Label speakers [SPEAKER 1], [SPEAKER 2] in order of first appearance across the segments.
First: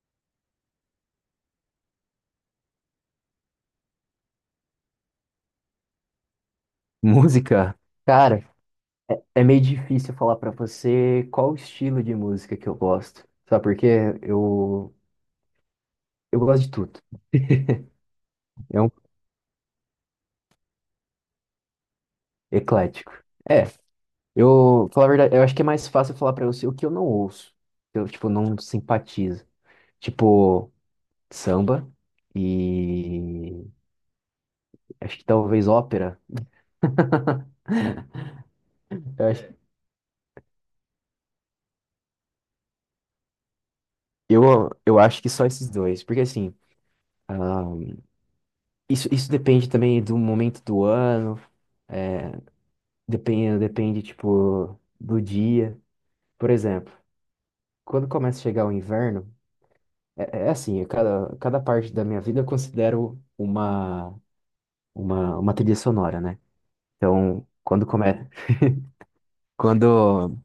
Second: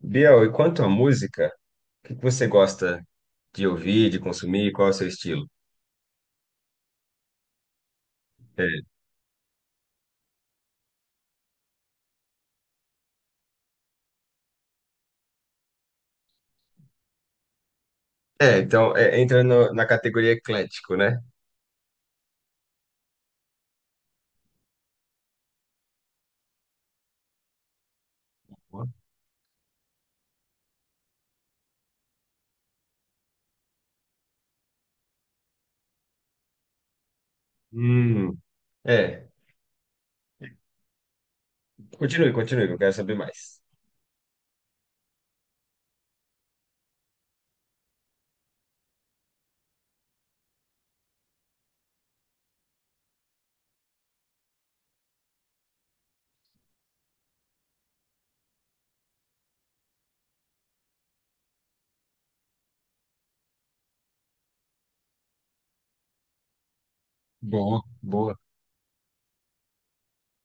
[SPEAKER 1] Biel, e quanto à música, o que que você gosta de ouvir, de consumir? Qual é o seu estilo?
[SPEAKER 2] Música? Cara,
[SPEAKER 1] É,
[SPEAKER 2] é meio difícil falar pra você qual o estilo de música que eu gosto. Sabe por quê? Eu, eu gosto de tudo. É um
[SPEAKER 1] entra na categoria eclético, né?
[SPEAKER 2] eclético. É, eu, falar a verdade, eu acho que é mais fácil falar pra você o que eu não ouço. Eu, tipo, não simpatizo. Tipo, samba e acho que talvez ópera.
[SPEAKER 1] Hum,
[SPEAKER 2] Eu,
[SPEAKER 1] é.
[SPEAKER 2] acho-
[SPEAKER 1] Continue, continue, que eu quero saber mais.
[SPEAKER 2] eu eu acho que só esses dois, porque assim, ah, isso depende também do momento do ano. É, Depende, depende, tipo, do dia. Por exemplo, quando começa a chegar o inverno, cada parte da minha vida eu considero uma trilha sonora, né? Então,
[SPEAKER 1] Boa,
[SPEAKER 2] quando começa,
[SPEAKER 1] boa.
[SPEAKER 2] quando,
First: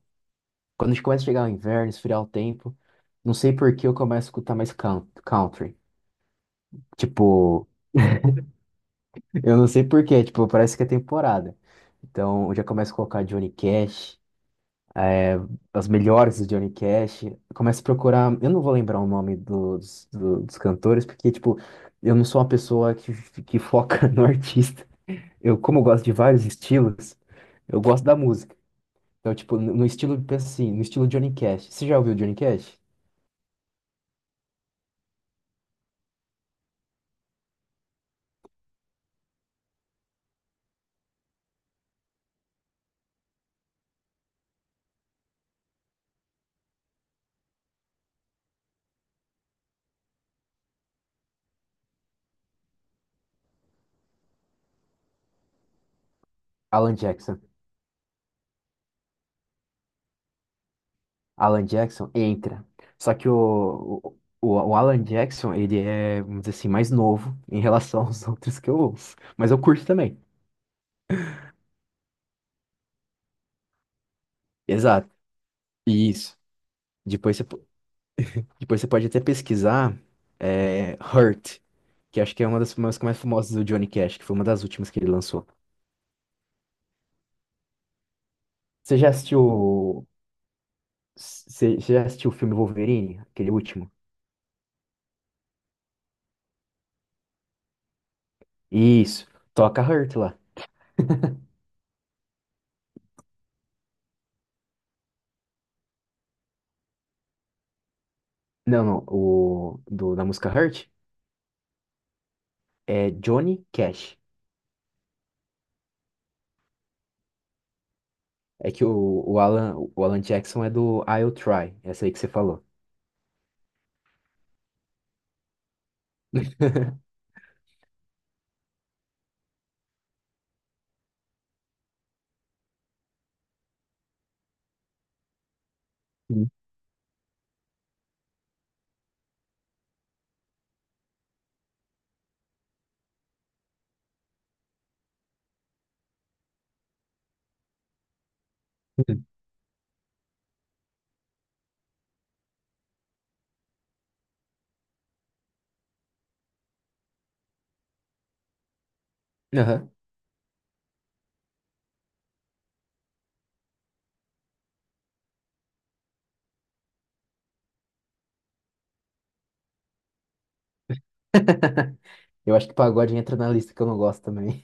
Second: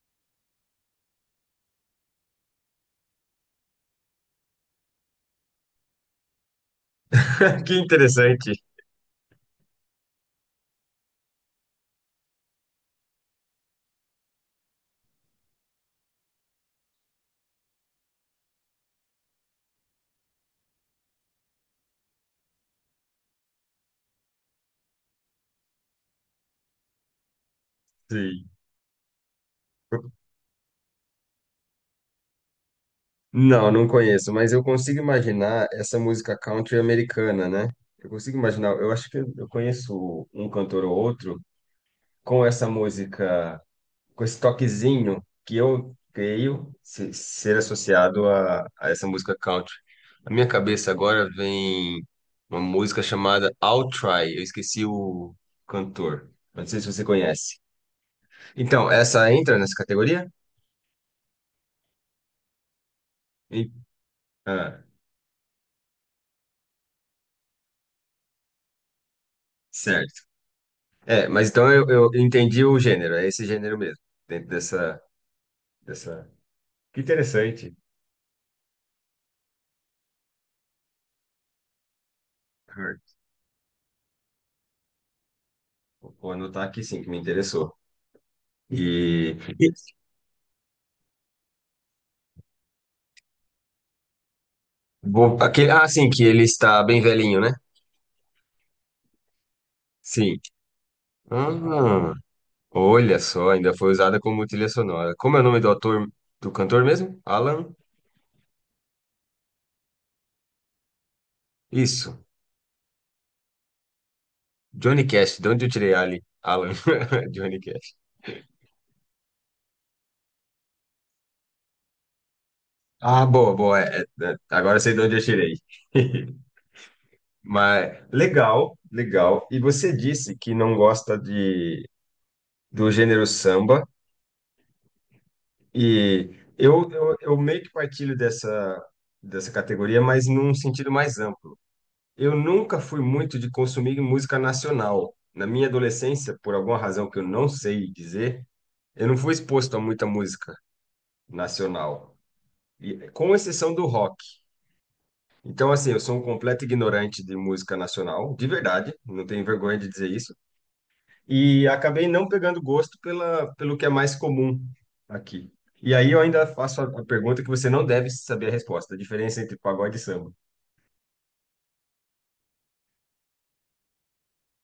[SPEAKER 2] quando começa a chegar o inverno, esfriar o tempo, não sei por que eu começo a escutar mais country. Tipo,
[SPEAKER 1] Que interessante.
[SPEAKER 2] eu não sei por quê, tipo, parece que é temporada. Então, eu já começo a colocar Johnny Cash, as melhores do Johnny Cash. Começa a procurar. Eu não vou lembrar o nome dos cantores, porque, tipo, eu não sou uma pessoa que foca no artista. Eu, como eu gosto de vários estilos, eu gosto da
[SPEAKER 1] Sim.
[SPEAKER 2] música. Então, tipo, no estilo, pensa assim, no estilo Johnny Cash. Você já ouviu Johnny Cash?
[SPEAKER 1] Não, não conheço, mas eu consigo imaginar essa música country americana, né? Eu consigo imaginar, eu acho que eu conheço um cantor ou outro com essa música, com esse toquezinho que eu creio ser associado a essa música country. Na minha cabeça agora vem uma música chamada I'll Try. Eu esqueci o cantor. Não sei se
[SPEAKER 2] Alan
[SPEAKER 1] você
[SPEAKER 2] Jackson.
[SPEAKER 1] conhece. Então, essa entra nessa categoria?
[SPEAKER 2] Alan Jackson entra. Só que
[SPEAKER 1] E-
[SPEAKER 2] o
[SPEAKER 1] Ah,
[SPEAKER 2] Alan Jackson, ele é, vamos dizer assim, mais novo em relação aos outros que eu ouço. Mas eu curto
[SPEAKER 1] certo.
[SPEAKER 2] também.
[SPEAKER 1] Mas então eu entendi o gênero. É esse gênero mesmo. Dentro
[SPEAKER 2] Exato.
[SPEAKER 1] dessa...
[SPEAKER 2] Isso.
[SPEAKER 1] Que
[SPEAKER 2] Depois você.
[SPEAKER 1] interessante.
[SPEAKER 2] Depois você pode até pesquisar é, Hurt, que acho que é uma das músicas mais famosas do Johnny Cash, que foi uma das últimas que ele lançou.
[SPEAKER 1] Vou anotar aqui, sim, que me interessou.
[SPEAKER 2] Você já
[SPEAKER 1] E...
[SPEAKER 2] assistiu. Você já assistiu o filme Wolverine, aquele último?
[SPEAKER 1] Vou, aquele, ah, sim, que ele está bem velhinho, né?
[SPEAKER 2] Isso. Toca Hurt
[SPEAKER 1] Sim.
[SPEAKER 2] lá.
[SPEAKER 1] Ah, olha só, ainda foi usada como trilha sonora. Como é o nome do ator, do cantor mesmo? Alan?
[SPEAKER 2] Não, não. Da música Hurt
[SPEAKER 1] Isso.
[SPEAKER 2] é Johnny Cash.
[SPEAKER 1] Johnny Cash. De onde eu tirei Ali? Alan. Johnny Cash.
[SPEAKER 2] É que o Alan Jackson é do I'll Try, essa aí que você falou.
[SPEAKER 1] Ah, boa, boa. Agora eu sei de onde eu tirei. Mas legal, legal. E você disse que não gosta de, do gênero samba, e
[SPEAKER 2] Sim.
[SPEAKER 1] eu meio que partilho dessa categoria, mas num sentido mais amplo. Eu nunca fui muito de consumir música nacional. Na minha adolescência, por alguma razão que eu não sei dizer, eu não fui exposto a muita música nacional, e, com exceção do rock. Então, assim, eu sou um completo ignorante de música nacional, de verdade, não tenho vergonha de
[SPEAKER 2] Aham.
[SPEAKER 1] dizer isso. E acabei não pegando gosto pela, pelo que é mais comum aqui. E aí eu ainda faço a pergunta que você não deve saber a resposta, a diferença entre pagode e samba.
[SPEAKER 2] Eu acho que pagode entra na lista que eu não gosto também.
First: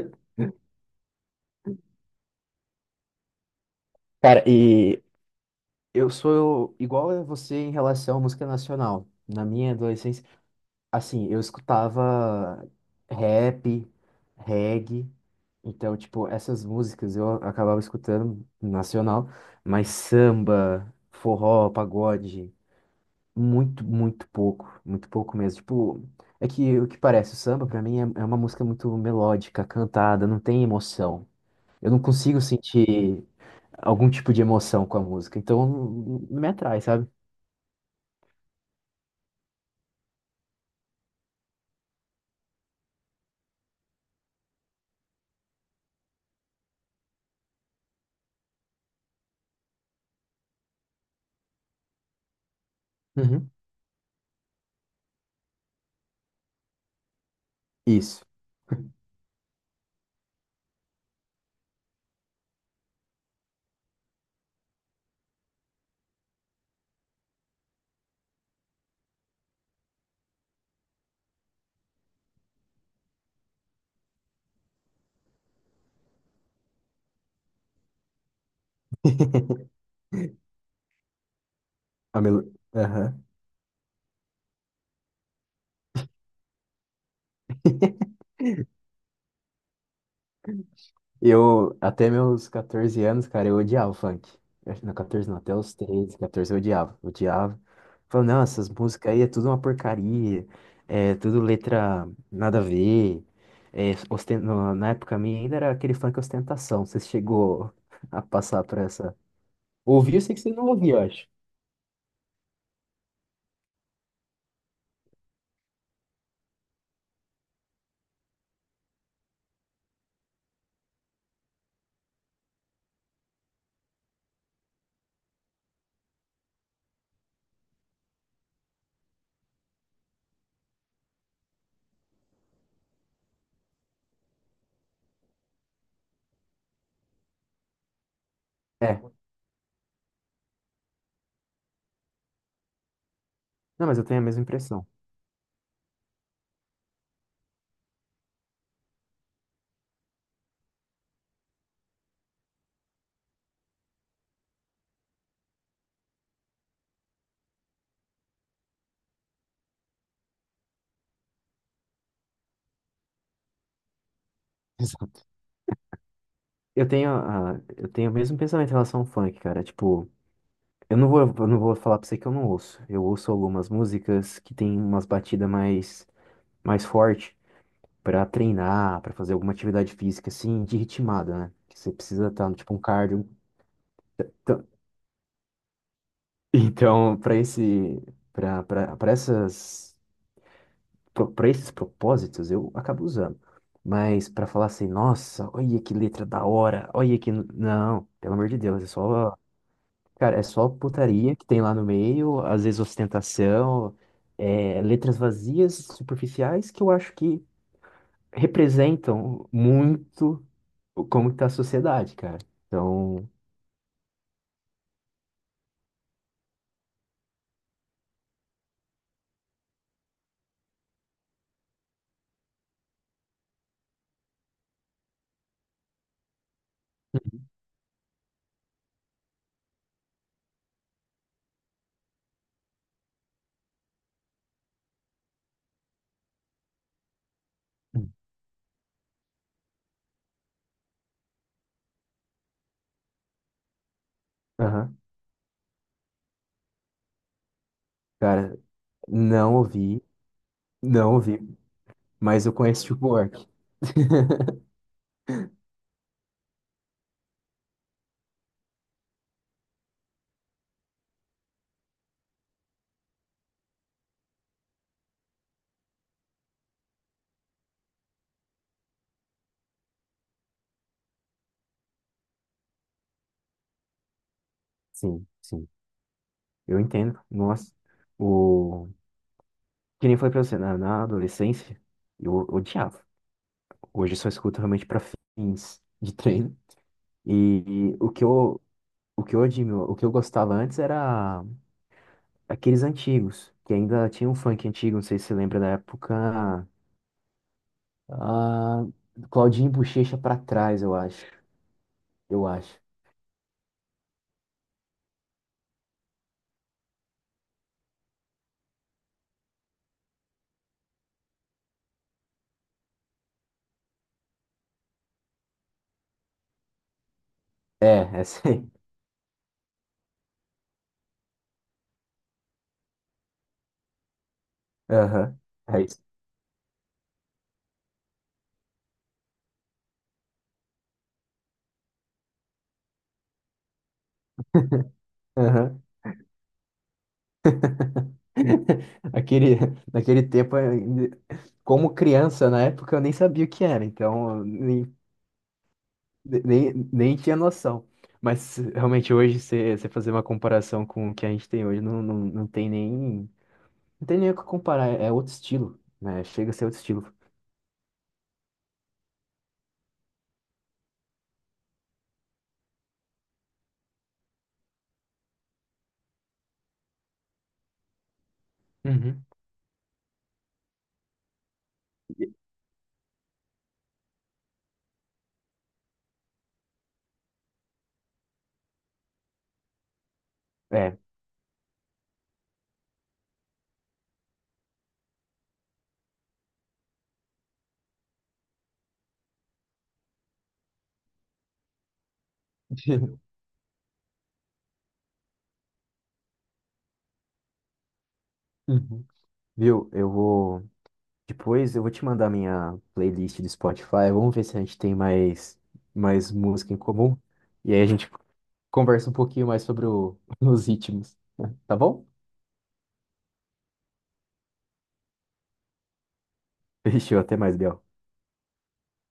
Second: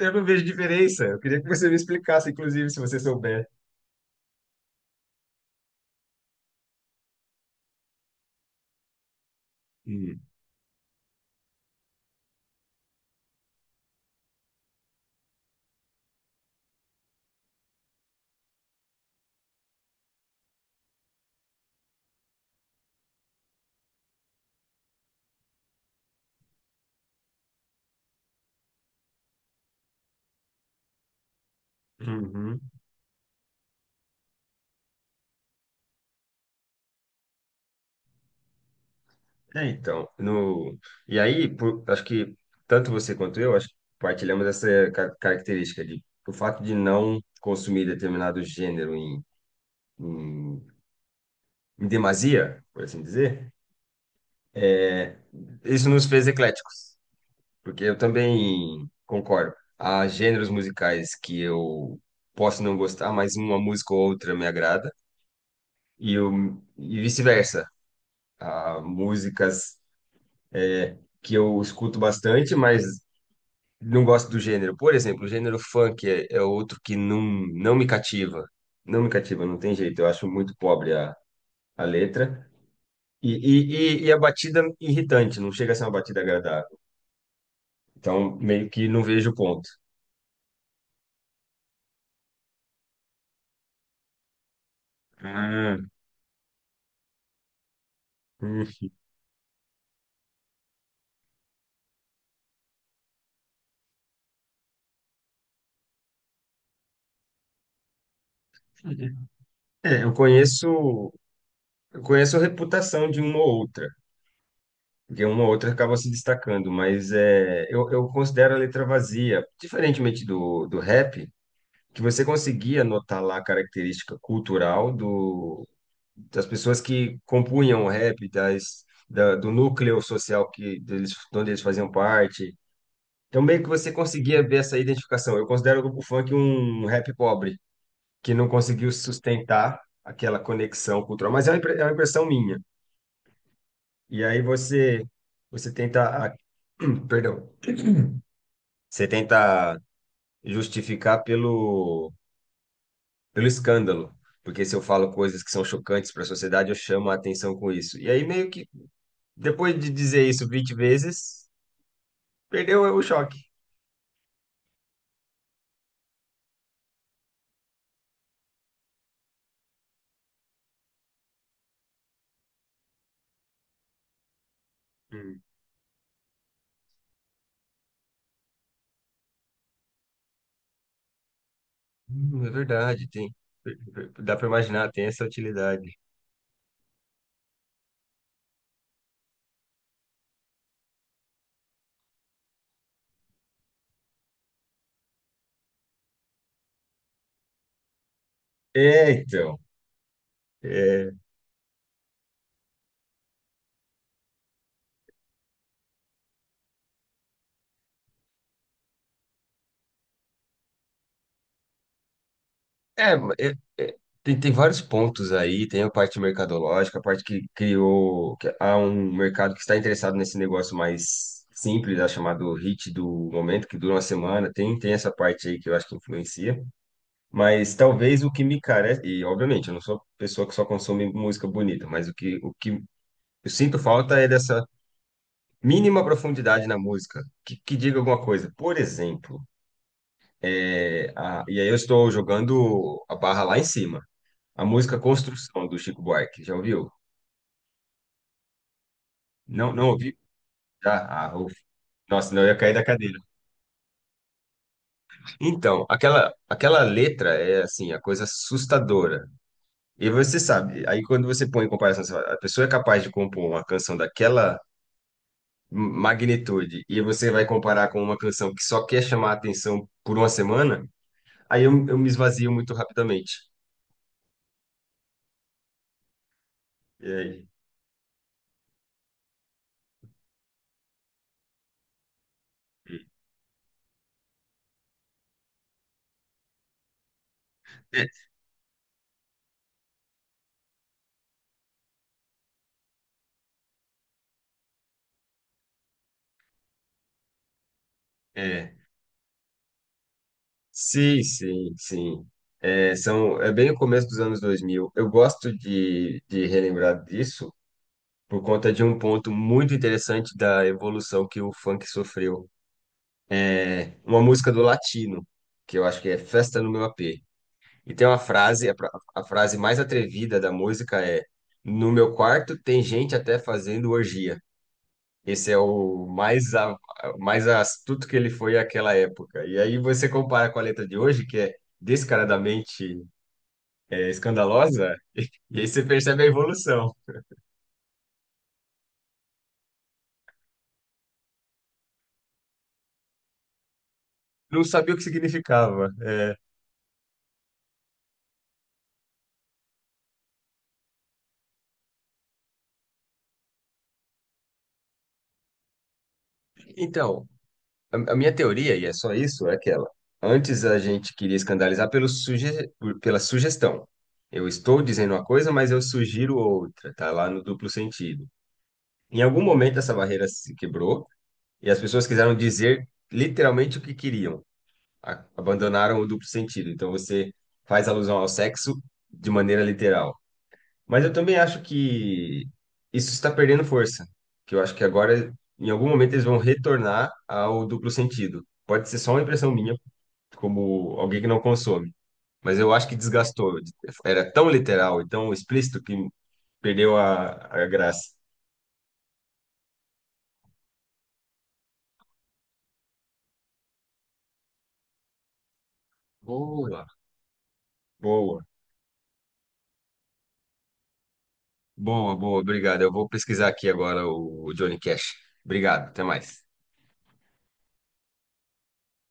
[SPEAKER 1] Eu não vejo diferença. Eu queria que você me explicasse, inclusive, se você souber.
[SPEAKER 2] Cara, e Eu sou igual a você em relação à música nacional. Na minha
[SPEAKER 1] Hum,
[SPEAKER 2] adolescência, assim, eu escutava rap, reggae, então, tipo, essas músicas eu acabava escutando nacional, mas samba, forró, pagode, muito, muito pouco mesmo. Tipo, é que o que parece, o samba pra mim é, é uma música muito melódica, cantada, não tem emoção. Eu não consigo
[SPEAKER 1] Uhum.
[SPEAKER 2] sentir algum tipo de emoção com a música, então não me atrai, sabe?
[SPEAKER 1] É, então, no... E aí, acho que tanto você quanto eu, acho que partilhamos essa característica de o fato de não consumir determinado gênero em, em demasia, por assim
[SPEAKER 2] Uhum.
[SPEAKER 1] dizer, é, isso nos fez ecléticos, porque eu
[SPEAKER 2] Isso.
[SPEAKER 1] também concordo. Há gêneros musicais que eu posso não gostar, mas uma música ou outra me agrada, e, e vice-versa. Há músicas que eu escuto bastante, mas não gosto do gênero. Por exemplo, o gênero funk é outro que não me cativa. Não me cativa, não tem jeito. Eu acho muito pobre a letra.
[SPEAKER 2] Aham.
[SPEAKER 1] E, e, e a batida irritante, não chega a ser uma batida agradável. Então, meio que não vejo o ponto.
[SPEAKER 2] Eu, até meus 14 anos, cara, eu odiava o funk. Não, 14 não, até os
[SPEAKER 1] Ah,
[SPEAKER 2] 13, 14 eu odiava. Odiava. Falei, não,
[SPEAKER 1] hum.
[SPEAKER 2] essas músicas aí é tudo uma porcaria. É tudo letra nada a ver. Na época minha ainda era aquele funk ostentação. Você chegou a passar por essa.
[SPEAKER 1] É,
[SPEAKER 2] Ouvi, eu sei que você não ouvia, eu acho.
[SPEAKER 1] eu conheço a reputação de uma ou outra, porque uma ou outra acaba se destacando, mas é, eu considero a letra vazia. Diferentemente do rap, que você conseguia notar lá a característica cultural das pessoas que compunham o rap, do núcleo social que deles, de onde eles faziam parte. Então, meio que você conseguia ver essa identificação. Eu considero o grupo funk um rap pobre, que não conseguiu
[SPEAKER 2] É.
[SPEAKER 1] sustentar aquela conexão cultural. Mas é uma, é uma impressão minha.
[SPEAKER 2] Não, mas eu tenho a
[SPEAKER 1] E aí
[SPEAKER 2] mesma impressão.
[SPEAKER 1] você tenta, perdão, você tenta justificar pelo escândalo, porque se eu falo coisas que são chocantes para a sociedade, eu chamo a atenção com isso. E aí, meio que, depois de dizer isso 20 vezes, perdeu o choque.
[SPEAKER 2] Exato. Eu tenho o mesmo pensamento em relação ao funk, cara. Tipo. Eu não vou falar pra você que eu não ouço. Eu ouço algumas músicas que tem umas
[SPEAKER 1] Hum,
[SPEAKER 2] batidas mais forte pra treinar, pra fazer alguma atividade física, assim, de ritmada, né? Que você precisa
[SPEAKER 1] é
[SPEAKER 2] estar, tipo, um
[SPEAKER 1] verdade,
[SPEAKER 2] cardio.
[SPEAKER 1] tem. Dá para
[SPEAKER 2] Então,
[SPEAKER 1] imaginar, tem essa utilidade.
[SPEAKER 2] então pra esse, pra, pra, pra essas, pro- pra esses propósitos, eu acabo usando. Mas pra falar assim, nossa, olha que letra da hora, olha que... Não, pelo amor de Deus, é
[SPEAKER 1] É,
[SPEAKER 2] só
[SPEAKER 1] então.
[SPEAKER 2] cara, é só
[SPEAKER 1] É,
[SPEAKER 2] putaria que tem lá no meio, às vezes ostentação, é, letras vazias, superficiais, que eu acho que representam muito como está a sociedade, cara.
[SPEAKER 1] é,
[SPEAKER 2] Então,
[SPEAKER 1] é, é, tem, tem vários pontos aí, tem a parte mercadológica, a parte que criou, que há um mercado que está interessado nesse negócio mais simples, né, chamado hit do momento, que dura uma semana, tem, tem essa parte aí que eu acho que influencia. Mas talvez o que me carece, e obviamente eu não sou pessoa que só consome música bonita, mas o que eu sinto falta é dessa mínima profundidade na música, que diga alguma coisa. Por exemplo, é, e aí eu estou jogando a barra lá em cima. A
[SPEAKER 2] aham,
[SPEAKER 1] música Construção do Chico Buarque, já ouviu?
[SPEAKER 2] cara, não
[SPEAKER 1] Não, não
[SPEAKER 2] ouvi,
[SPEAKER 1] ouvi? Já?
[SPEAKER 2] não
[SPEAKER 1] Ah,
[SPEAKER 2] ouvi,
[SPEAKER 1] ouvi. Nossa, não,
[SPEAKER 2] mas
[SPEAKER 1] eu
[SPEAKER 2] eu
[SPEAKER 1] ia cair da
[SPEAKER 2] conheço tipo, o
[SPEAKER 1] cadeira.
[SPEAKER 2] Work.
[SPEAKER 1] Então, aquela, aquela letra é assim, a coisa assustadora. E você sabe, aí quando você põe em comparação, você fala, a pessoa é capaz de compor uma canção daquela magnitude e você vai comparar com uma canção que só quer chamar a atenção por uma semana, aí eu me esvazio muito rapidamente.
[SPEAKER 2] Sim, sim, eu
[SPEAKER 1] E
[SPEAKER 2] entendo.
[SPEAKER 1] aí?
[SPEAKER 2] O... Que nem eu falei pra você, na adolescência, eu odiava. Hoje eu só escuto realmente pra fins de treino. E, e
[SPEAKER 1] É,
[SPEAKER 2] o que eu O que eu admiro, o que eu gostava antes era aqueles antigos, que ainda tinha um funk antigo, não sei se você lembra da época.
[SPEAKER 1] é.
[SPEAKER 2] Ah, Claudinho e Bochecha pra trás, eu
[SPEAKER 1] Sim,
[SPEAKER 2] acho.
[SPEAKER 1] sim, sim.
[SPEAKER 2] Eu acho.
[SPEAKER 1] É, são, é bem o começo dos anos 2000. Eu gosto de relembrar disso por conta de um ponto muito interessante da evolução que o funk sofreu. É, uma música do Latino, que eu acho que é Festa no Meu AP.
[SPEAKER 2] É,
[SPEAKER 1] E tem uma
[SPEAKER 2] é
[SPEAKER 1] frase,
[SPEAKER 2] sim.
[SPEAKER 1] a frase mais atrevida da música é: No meu quarto tem gente até fazendo orgia.
[SPEAKER 2] Aham.
[SPEAKER 1] Esse é
[SPEAKER 2] É isso.
[SPEAKER 1] o mais, mais astuto que ele foi àquela época. E aí você compara com a letra de hoje, que é descaradamente é, escandalosa, e aí você
[SPEAKER 2] Aham.
[SPEAKER 1] percebe a evolução.
[SPEAKER 2] Aquele, naquele tempo, como criança, na época, eu nem sabia o que era, então eu
[SPEAKER 1] Não sabia o que significava.
[SPEAKER 2] nem tinha noção. Mas realmente hoje, você fazer uma comparação com o que a gente tem hoje, não tem nem. Não tem nem o que comparar, é é outro estilo, né? Chega a ser outro estilo.
[SPEAKER 1] Então, a minha teoria, e é só isso, é aquela. Antes a gente queria escandalizar pelo pela sugestão. Eu estou dizendo uma coisa, mas eu sugiro outra, tá lá no duplo sentido. Em
[SPEAKER 2] Uhum.
[SPEAKER 1] algum momento essa barreira se quebrou e as pessoas quiseram dizer literalmente o que queriam. Abandonaram o duplo sentido. Então você faz alusão ao sexo de maneira literal.
[SPEAKER 2] É.
[SPEAKER 1] Mas eu também acho que isso está perdendo força, que eu acho que agora, em algum momento, eles vão retornar ao duplo sentido. Pode ser só uma impressão minha, como alguém que não consome, mas eu acho que desgastou. Era tão literal e tão explícito que perdeu a graça.
[SPEAKER 2] Uhum. Viu? Eu vou. Depois eu vou te mandar minha playlist do Spotify. Vamos ver se a gente tem mais, mais música em
[SPEAKER 1] Boa.
[SPEAKER 2] comum. E aí a gente
[SPEAKER 1] Boa,
[SPEAKER 2] conversa um pouquinho mais sobre os ritmos. Tá bom?
[SPEAKER 1] boa, boa, obrigado. Eu vou pesquisar aqui agora o Johnny Cash. Obrigado, até mais.
[SPEAKER 2] Fechou, até mais, Bel.